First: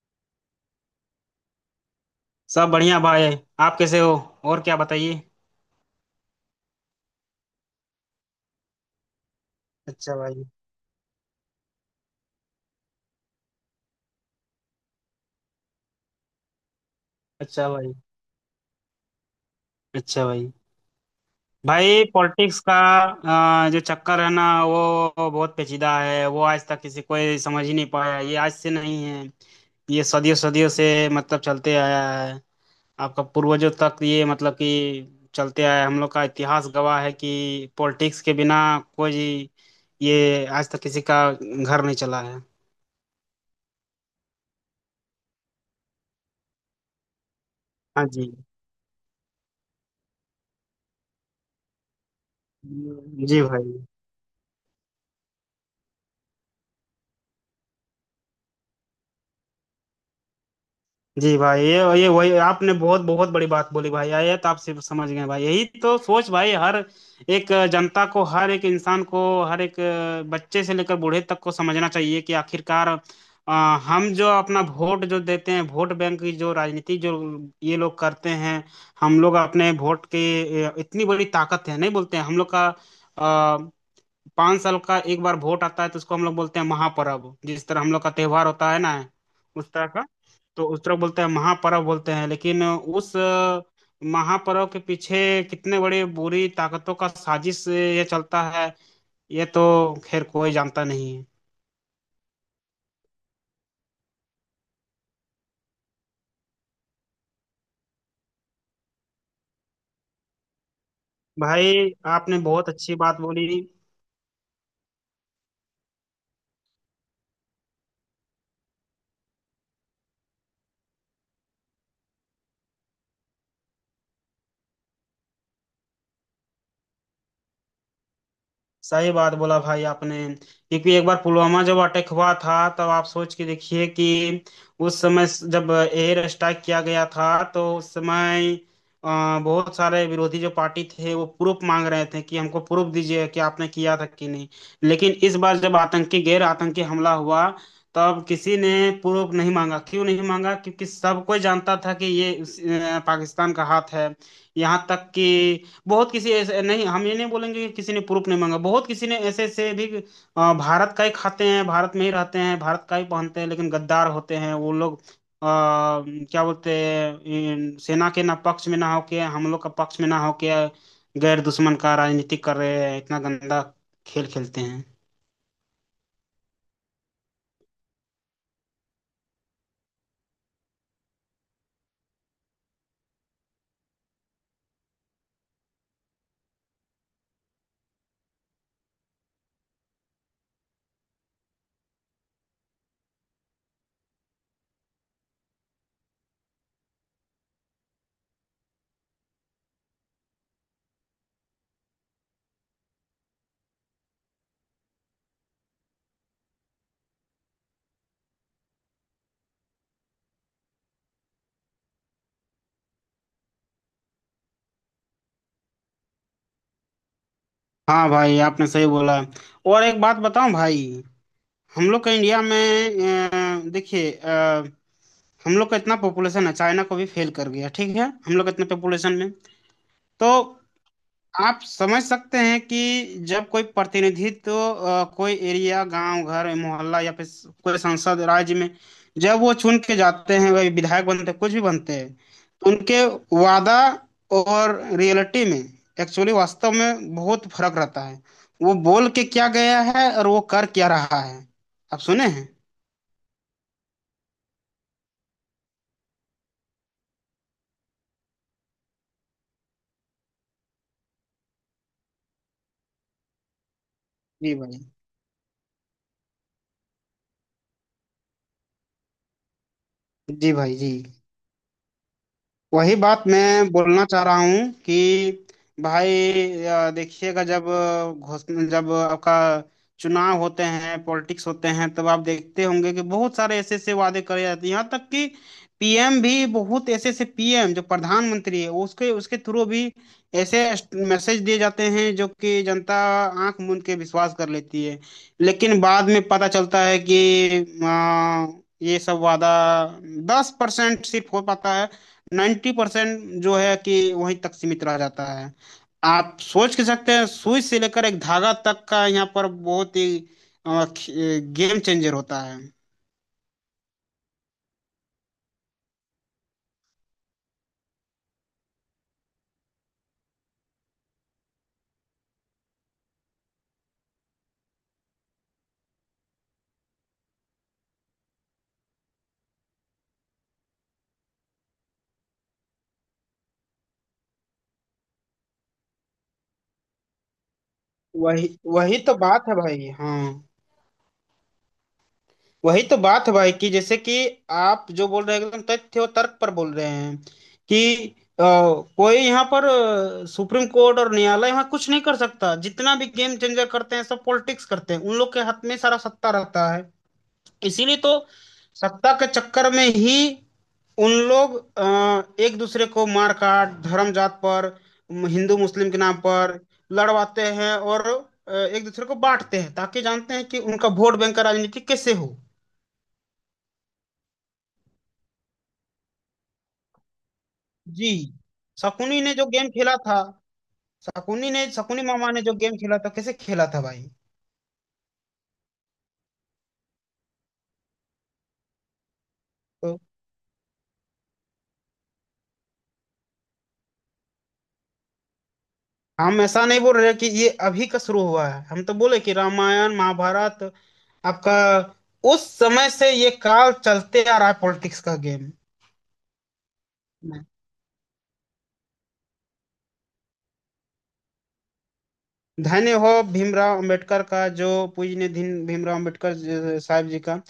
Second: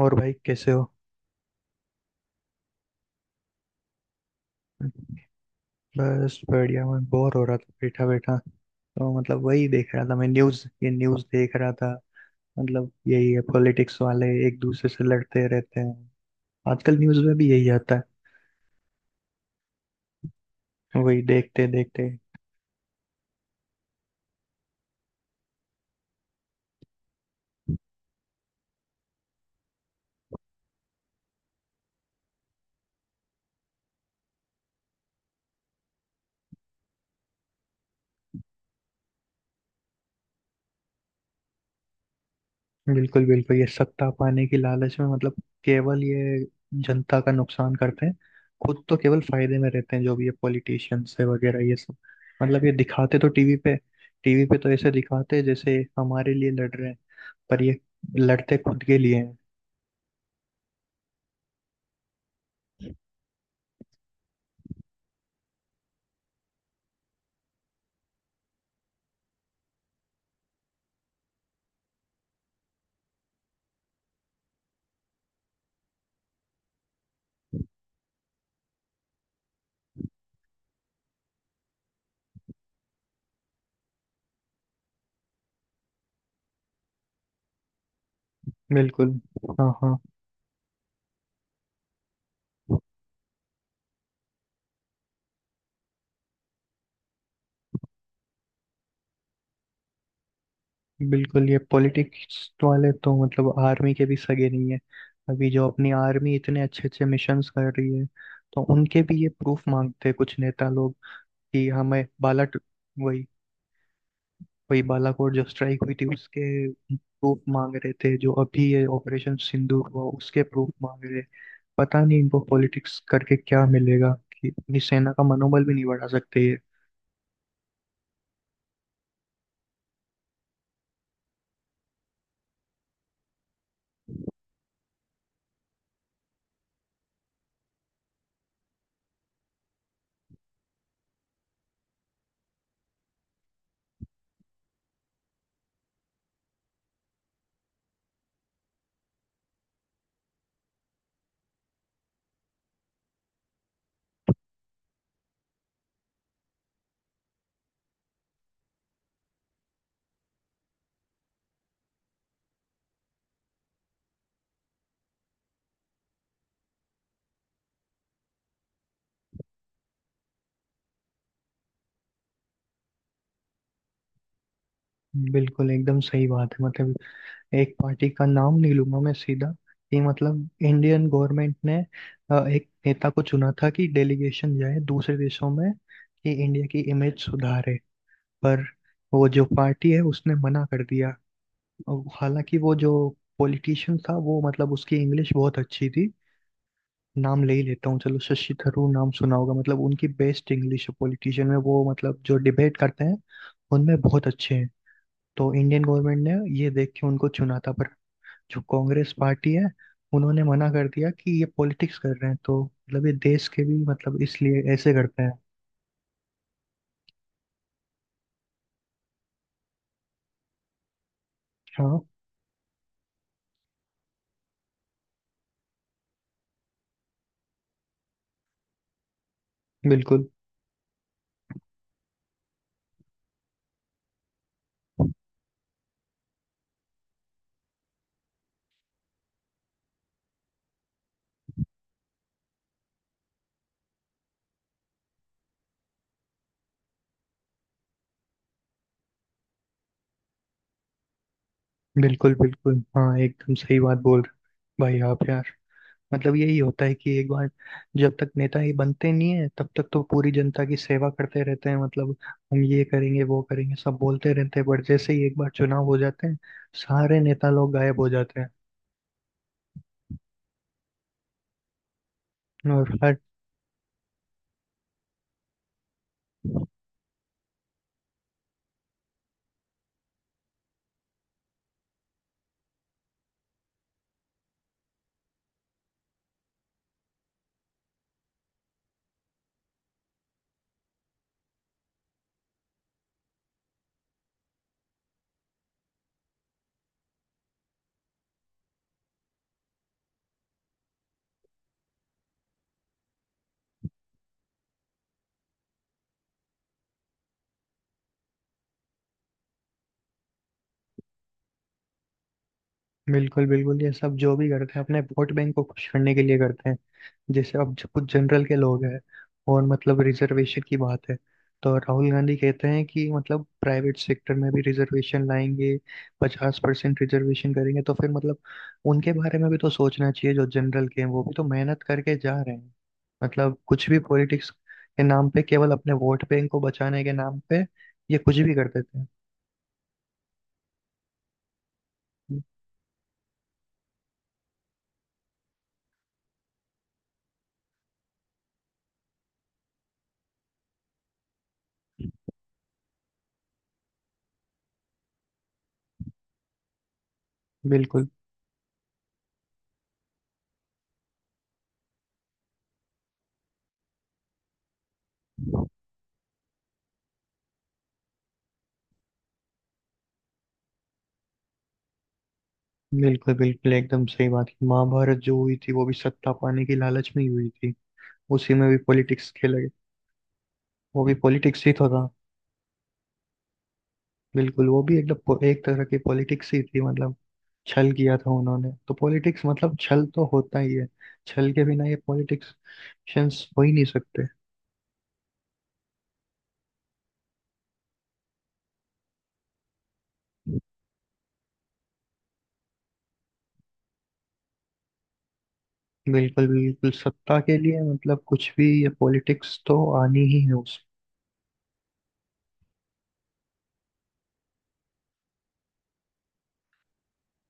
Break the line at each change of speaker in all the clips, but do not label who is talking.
और भाई कैसे हो?
सब बढ़िया भाई। आप कैसे हो। और क्या बताइए।
बस बढ़िया। मैं बोर हो रहा था बैठा बैठा, तो मतलब वही देख रहा था,
अच्छा
मैं
भाई।
न्यूज़ देख रहा था। मतलब यही है, पॉलिटिक्स वाले एक दूसरे से लड़ते रहते हैं। आजकल न्यूज़ में भी
अच्छा
यही
भाई।
आता
अच्छा भाई।
है। वही देखते
भाई
देखते।
पॉलिटिक्स का जो चक्कर है ना वो बहुत पेचीदा है। वो आज तक किसी कोई समझ ही नहीं पाया। ये आज से नहीं है। ये सदियों सदियों से मतलब चलते आया है। आपका पूर्वजों तक ये मतलब कि चलते आया है। हम लोग का इतिहास गवाह है कि पॉलिटिक्स के बिना कोई ये आज तक किसी का घर नहीं चला है।
बिल्कुल, बिल्कुल, ये सत्ता पाने की लालच में मतलब केवल ये जनता का नुकसान करते
हाँ
हैं।
जी।
खुद तो केवल फायदे में रहते हैं, जो भी ये पॉलिटिशियंस है वगैरह ये सब। मतलब ये दिखाते तो
जी
टीवी पे,
भाई।
टीवी पे तो ऐसे दिखाते हैं जैसे हमारे लिए लड़ रहे हैं, पर ये लड़ते खुद के लिए हैं।
जी भाई ये वही आपने बहुत बहुत बड़ी बात बोली भाई। ये तो आप सिर्फ समझ गए भाई। यही तो सोच भाई। हर एक जनता को हर एक इंसान को हर एक बच्चे से लेकर बूढ़े तक को समझना चाहिए कि आखिरकार अ, हम जो अपना वोट जो देते हैं वोट बैंक की जो राजनीति जो ये लोग करते हैं। हम लोग अपने वोट के इतनी बड़ी ताकत है नहीं बोलते हैं हम लोग का। 5 साल का एक बार वोट आता है तो उसको हम लोग बोलते हैं महापर्व, जिस तरह हम लोग का त्योहार होता है ना
बिल्कुल। हाँ,
उस तरह
हाँ।
का। तो उस तरह बोलते हैं महापर्व बोलते हैं। लेकिन उस महापर्व के पीछे कितने बड़े बुरी ताकतों का साजिश ये चलता है। ये तो खैर कोई जानता नहीं है।
बिल्कुल, ये पॉलिटिक्स वाले तो मतलब आर्मी के भी सगे नहीं है। अभी जो अपनी आर्मी इतने अच्छे अच्छे मिशंस कर रही है, तो उनके भी ये प्रूफ मांगते हैं कुछ नेता लोग कि
भाई
हमें
आपने
बाला
बहुत अच्छी बात
वही,
बोली।
वही बालाकोट जो स्ट्राइक हुई थी उसके प्रूफ मांग रहे थे, जो अभी ये ऑपरेशन सिंदूर हुआ उसके प्रूफ मांग रहे। पता नहीं इनको पॉलिटिक्स करके क्या मिलेगा, कि अपनी सेना का मनोबल भी नहीं बढ़ा सकते ये।
सही बात बोला भाई आपने क्योंकि एक बार पुलवामा जब अटैक हुआ था तब आप सोच के देखिए कि उस समय जब एयर स्ट्राइक किया गया था तो उस समय अ, बहुत सारे विरोधी जो पार्टी थे वो प्रूफ मांग रहे थे कि हमको प्रूफ दीजिए कि आपने किया था कि नहीं। लेकिन इस बार जब आतंकी गैर आतंकी हमला हुआ तब किसी ने प्रूफ नहीं मांगा। क्यों नहीं मांगा? क्योंकि सब कोई जानता था कि ये पाकिस्तान का हाथ है। यहाँ तक कि बहुत किसी ऐसे नहीं। हम ये नहीं बोलेंगे कि किसी ने प्रूफ नहीं मांगा। बहुत किसी ने ऐसे ऐसे भी भारत का ही खाते हैं भारत में ही रहते हैं भारत का ही पहनते हैं लेकिन गद्दार होते हैं वो लोग। क्या बोलते हैं सेना के ना पक्ष में ना होके हम लोग का पक्ष में ना होके गैर दुश्मन का राजनीति कर रहे हैं। इतना गंदा खेल खेलते हैं।
बिल्कुल एकदम सही बात है, मतलब एक पार्टी का नाम नहीं लूंगा मैं सीधा, कि मतलब इंडियन गवर्नमेंट ने एक नेता को चुना था कि डेलीगेशन जाए दूसरे देशों में, कि इंडिया की इमेज सुधारे। पर वो जो पार्टी है उसने मना कर दिया। और हालांकि वो जो पॉलिटिशियन था, वो मतलब उसकी इंग्लिश बहुत अच्छी थी। नाम ले ही लेता हूँ, चलो, शशि थरूर, नाम सुना होगा, मतलब उनकी बेस्ट इंग्लिश है पॉलिटिशियन में, वो मतलब जो डिबेट करते हैं उनमें बहुत अच्छे हैं। तो इंडियन गवर्नमेंट ने ये देख के उनको चुना था, पर जो कांग्रेस पार्टी है उन्होंने मना कर दिया कि ये पॉलिटिक्स कर रहे हैं, तो मतलब ये देश के भी मतलब इसलिए ऐसे करते हैं।
हाँ भाई आपने सही बोला। और एक बात बताऊं भाई। हम
हाँ।
लोग का इंडिया में देखिए हम लोग का इतना पॉपुलेशन है चाइना को भी फेल कर गया। ठीक है हम लोग इतने पॉपुलेशन में।
बिल्कुल,
तो आप समझ सकते हैं कि जब कोई प्रतिनिधित्व कोई एरिया गांव घर मोहल्ला या फिर कोई सांसद राज्य में जब वो चुन के जाते हैं वही विधायक बनते हैं कुछ भी बनते हैं तो उनके वादा और रियलिटी में एक्चुअली वास्तव में बहुत फर्क रहता है। वो बोल के क्या गया है और वो कर क्या रहा है। आप सुने
बिल्कुल,
हैं।
बिल्कुल, हाँ, एकदम सही बात बोल रहे हो, भाई आप यार। मतलब यही होता है कि एक बार, जब तक नेता ही बनते नहीं है तब तक तो पूरी जनता की सेवा करते रहते हैं, मतलब हम ये करेंगे वो करेंगे सब बोलते
जी
रहते हैं,
भाई।
बट जैसे ही एक बार चुनाव हो जाते हैं सारे नेता लोग गायब हो जाते हैं।
जी भाई जी।
और
वही
हर।
बात मैं बोलना चाह रहा हूँ कि भाई देखिएगा जब घोषणा जब आपका चुनाव होते हैं पॉलिटिक्स होते हैं तब आप देखते होंगे कि बहुत सारे ऐसे ऐसे वादे करे जाते हैं। यहाँ तक कि पीएम भी बहुत ऐसे ऐसे पीएम जो प्रधानमंत्री है उसके उसके थ्रू भी ऐसे मैसेज दिए जाते हैं जो कि जनता आंख मूंद के विश्वास कर लेती है। लेकिन बाद में पता चलता है कि ये सब वादा 10% सिर्फ हो पाता है। 90% जो है कि वहीं तक सीमित रह जाता है। आप सोच के सकते हैं सुई से लेकर एक धागा तक का यहाँ पर बहुत ही गेम चेंजर होता है।
बिल्कुल, बिल्कुल, ये सब जो भी करते हैं अपने वोट बैंक को खुश करने के लिए करते हैं। जैसे अब जो कुछ जनरल के लोग हैं, और मतलब रिजर्वेशन की बात है, तो राहुल गांधी कहते हैं कि मतलब प्राइवेट सेक्टर में भी रिजर्वेशन लाएंगे, 50% रिजर्वेशन करेंगे, तो फिर मतलब उनके बारे में भी तो सोचना चाहिए, जो जनरल के हैं वो भी तो मेहनत करके जा रहे हैं। मतलब कुछ भी पॉलिटिक्स के नाम पे, केवल अपने वोट बैंक को बचाने के नाम पे ये कुछ
वही
भी कर
वही
देते
तो बात है भाई। हाँ
हैं।
वही तो बात है भाई कि जैसे कि आप जो बोल रहे हैं एकदम तथ्य और तर्क पर बोल रहे हैं कि कोई यहाँ पर सुप्रीम कोर्ट और न्यायालय यहाँ कुछ नहीं कर सकता। जितना भी गेम चेंजर करते हैं सब पॉलिटिक्स करते हैं उन लोग के हाथ में सारा सत्ता रहता है। इसीलिए
बिल्कुल,
तो सत्ता के चक्कर में ही उन लोग एक दूसरे को मार काट धर्म जात पर हिंदू मुस्लिम के नाम पर लड़वाते हैं और एक दूसरे को बांटते हैं ताकि जानते हैं कि उनका वोट बैंक का राजनीति कैसे हो।
बिल्कुल, बिल्कुल एकदम सही बात, महाभारत जो हुई थी वो भी सत्ता पाने की लालच में ही हुई थी।
जी।
उसी में भी
शकुनी
पॉलिटिक्स
ने जो
खेला गया,
गेम खेला था।
वो भी पॉलिटिक्स ही तो
शकुनी
था।
मामा ने जो गेम खेला था कैसे खेला था भाई।
बिल्कुल, वो भी एकदम एक तरह की पॉलिटिक्स ही थी, मतलब छल किया था उन्होंने, तो पॉलिटिक्स मतलब
तो
छल तो होता ही है। छल के बिना ये पॉलिटिक्स हो ही नहीं सकते।
हम ऐसा नहीं बोल रहे कि ये अभी का शुरू हुआ है। हम तो बोले कि रामायण महाभारत आपका उस समय से ये काल चलते आ रहा है पॉलिटिक्स का गेम
बिल्कुल, बिल्कुल, सत्ता
में।
के लिए मतलब कुछ भी ये पॉलिटिक्स तो आनी ही है उस।
धन्य हो भीमराव अंबेडकर का जो पूजनीय दिन भीमराव अंबेडकर साहब जी का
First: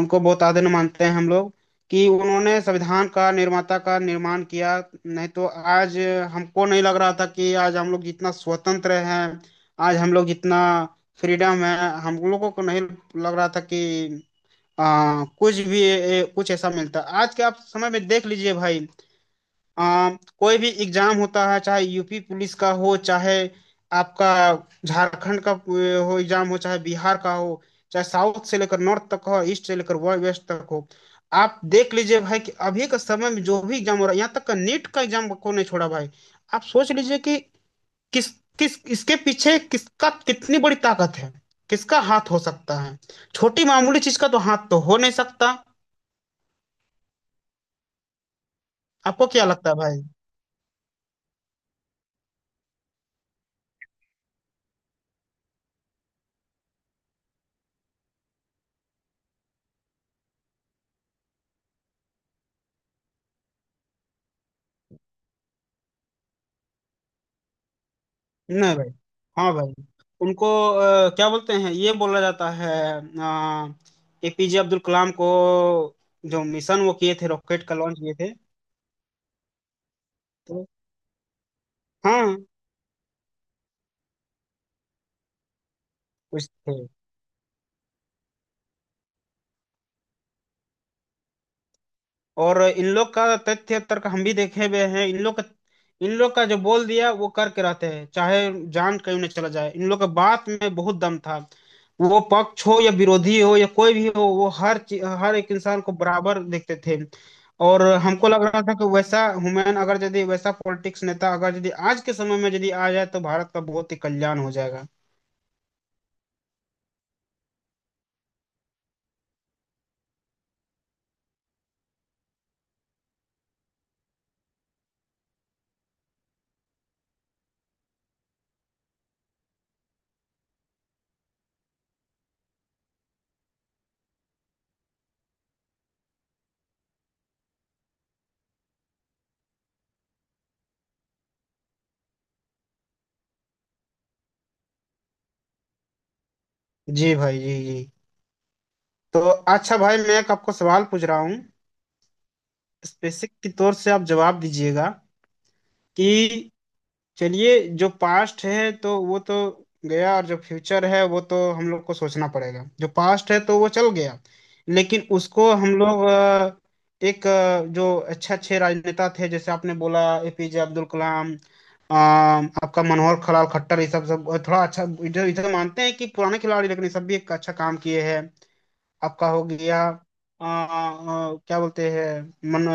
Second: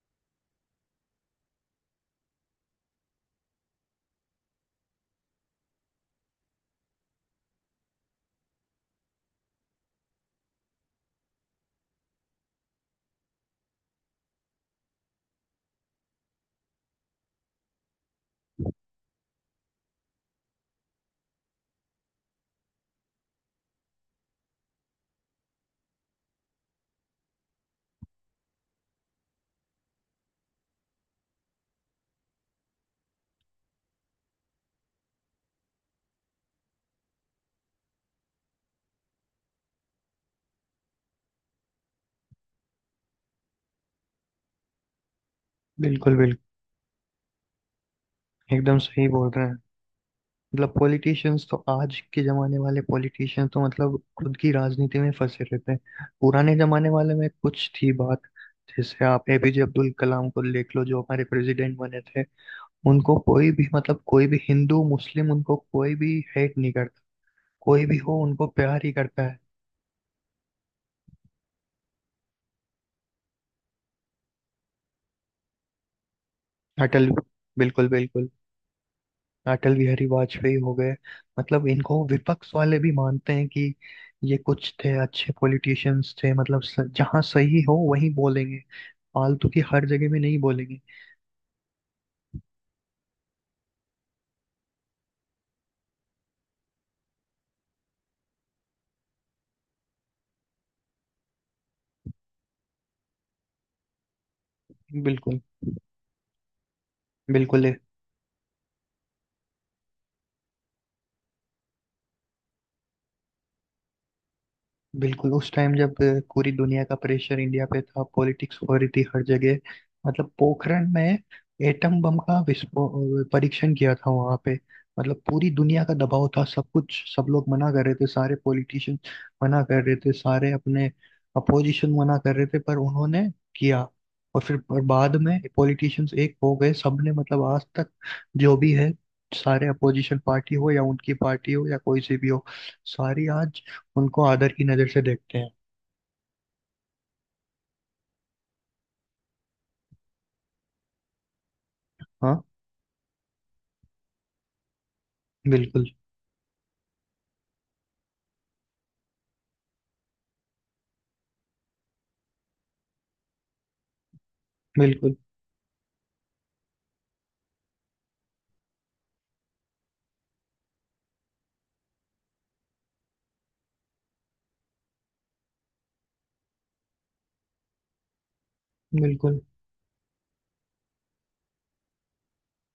उनको बहुत आदर मानते हैं हम लोग कि उन्होंने संविधान का निर्माता का निर्माण किया। नहीं तो आज हमको नहीं लग रहा था कि आज हम लोग जितना स्वतंत्र हैं आज हम लोग जितना फ्रीडम है हम लोगों को नहीं लग रहा था कि कुछ भी कुछ ऐसा मिलता। आज के आप समय में देख लीजिए भाई। आ, कोई भी एग्जाम होता है चाहे यूपी पुलिस का हो चाहे आपका झारखंड का हो एग्जाम हो चाहे बिहार का हो चाहे साउथ से लेकर नॉर्थ तक हो ईस्ट से लेकर वेस्ट तक हो। आप देख लीजिए भाई कि अभी के समय में जो भी एग्जाम हो रहा है यहाँ तक का नीट का एग्जाम को नहीं छोड़ा भाई। आप सोच लीजिए कि किस किस इसके पीछे किसका कितनी बड़ी ताकत है किसका हाथ हो सकता है। छोटी मामूली चीज का तो हाथ तो हो नहीं सकता।
बिल्कुल, बिल्कुल, एकदम सही
आपको
बोल रहे
क्या
हैं।
लगता है भाई?
मतलब पॉलिटिशियंस तो, आज के जमाने वाले पॉलिटिशियंस तो मतलब खुद की राजनीति में फंसे रहते हैं, पुराने जमाने वाले में कुछ थी बात। जैसे आप एपीजे अब्दुल कलाम को देख लो, जो हमारे प्रेसिडेंट बने थे, उनको कोई भी, मतलब कोई भी हिंदू मुस्लिम, उनको कोई भी हेट नहीं करता। कोई भी हो उनको
नहीं
प्यार
भाई।
ही करता है।
हाँ भाई। उनको क्या बोलते हैं ये बोला जाता है एपीजे अब्दुल कलाम को जो मिशन वो
अटल,
किए थे रॉकेट का
बिल्कुल,
लॉन्च किए
बिल्कुल,
थे।
अटल बिहारी वाजपेयी
तो
हो गए। मतलब इनको
हाँ
विपक्ष वाले भी मानते हैं कि ये कुछ थे अच्छे पॉलिटिशियंस थे,
कुछ
मतलब
थे।
जहाँ सही हो वहीं बोलेंगे, फालतू की हर जगह में नहीं बोलेंगे।
और इन लोग का तथ्य तर्क हम भी देखे हुए हैं इन लोग का जो बोल दिया वो करके रहते हैं चाहे जान क्यों न चला जाए। इन लोग का बात में बहुत दम था वो पक्ष हो या विरोधी हो या कोई भी हो वो हर
बिल्कुल,
एक इंसान को बराबर देखते थे।
बिल्कुल,
और हमको लग रहा था कि वैसा हुमायूं अगर यदि वैसा पॉलिटिक्स नेता अगर यदि आज के समय में यदि आ जाए तो भारत का बहुत ही कल्याण हो जाएगा।
बिल्कुल उस टाइम जब पूरी दुनिया का प्रेशर इंडिया पे था, पॉलिटिक्स हो रही थी हर जगह। मतलब पोखरण में एटम बम का विस्फोट परीक्षण किया था वहां पे। मतलब पूरी दुनिया का दबाव था, सब कुछ, सब लोग मना कर रहे थे, सारे पॉलिटिशियन मना कर रहे थे, सारे अपने अपोजिशन मना कर रहे थे, पर उन्होंने किया। और फिर, पर बाद में पॉलिटिशियंस एक हो गए, सबने मतलब आज तक जो भी है, सारे अपोजिशन पार्टी हो या उनकी पार्टी हो या कोई सी भी हो, सारी आज उनको आदर की नजर से देखते हैं।
जी भाई जी जी। तो अच्छा भाई मैं एक आपको सवाल पूछ रहा हूँ
हाँ।
स्पेसिफिक के तौर से आप जवाब दीजिएगा
बिल्कुल,
कि चलिए जो पास्ट है तो वो तो गया। और जो फ्यूचर है वो तो हम लोग को सोचना पड़ेगा। जो पास्ट है तो वो चल गया। लेकिन
बिल्कुल,
उसको हम लोग एक जो अच्छे अच्छे राजनेता थे जैसे आपने बोला एपीजे अब्दुल कलाम, अ, आपका मनोहर खलाल खट्टर ये सब सब थोड़ा अच्छा इधर इधर मानते हैं कि पुराने खिलाड़ी। लेकिन ये सब भी एक अच्छा काम किए हैं। आपका
बिल्कुल,
हो गया क्या बोलते हैं मन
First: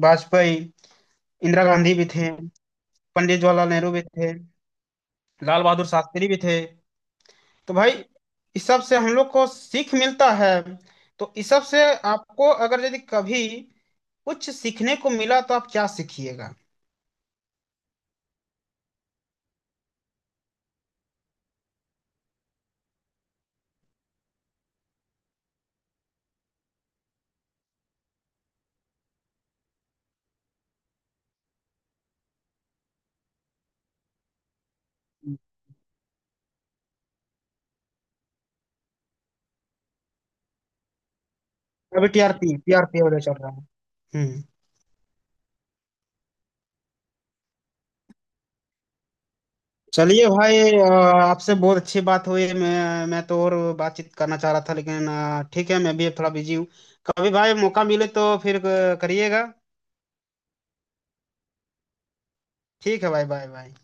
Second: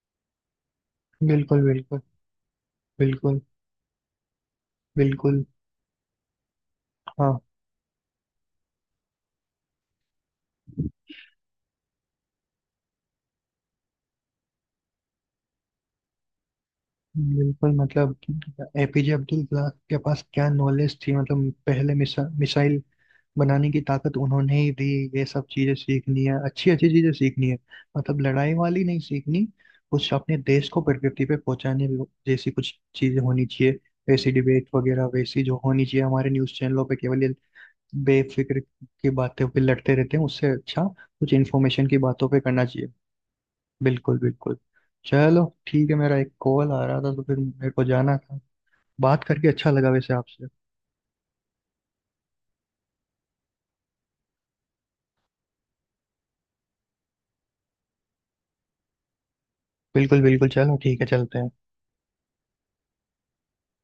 अ, वाजपेयी।
बिल्कुल,
इंदिरा गांधी
बिल्कुल,
भी थे। पंडित
बिल्कुल,
जवाहरलाल नेहरू भी थे।
बिल्कुल,
लाल बहादुर शास्त्री भी थे।
हाँ।
तो भाई इस सब से हम लोग को सीख मिलता है। तो इस सब से आपको अगर यदि कभी कुछ सीखने को मिला तो आप क्या सीखिएगा?
बिल्कुल, मतलब एपीजे अब्दुल कलाम के पास क्या नॉलेज थी, मतलब पहले मिसाइल बनाने की ताकत उन्होंने ही दी। ये सब चीजें सीखनी है, अच्छी अच्छी चीजें सीखनी है, मतलब लड़ाई वाली नहीं सीखनी। कुछ अपने देश को प्रगति पे पहुंचाने जैसी कुछ चीजें होनी चाहिए, वैसी डिबेट वगैरह वैसी जो होनी चाहिए हमारे न्यूज चैनलों पे। केवल ये बेफिक्र की बातें पे लड़ते रहते हैं, उससे अच्छा कुछ इन्फॉर्मेशन की
अभी
बातों पे
टीआरपी
करना चाहिए।
टीआरपी वाले चल रहा है।
बिल्कुल,
हम्म।
बिल्कुल, चलो ठीक है, मेरा एक कॉल आ रहा था तो फिर मेरे को जाना था। बात करके अच्छा लगा वैसे
चलिए
आपसे।
भाई आपसे बहुत अच्छी बात हुई। मैं तो और बातचीत करना चाह रहा था लेकिन ठीक है मैं भी थोड़ा बिजी हूँ। कभी भाई मौका मिले तो फिर करिएगा।
बिल्कुल, बिल्कुल, चलो ठीक है, चलते हैं।
ठीक है भाई बाय बाय।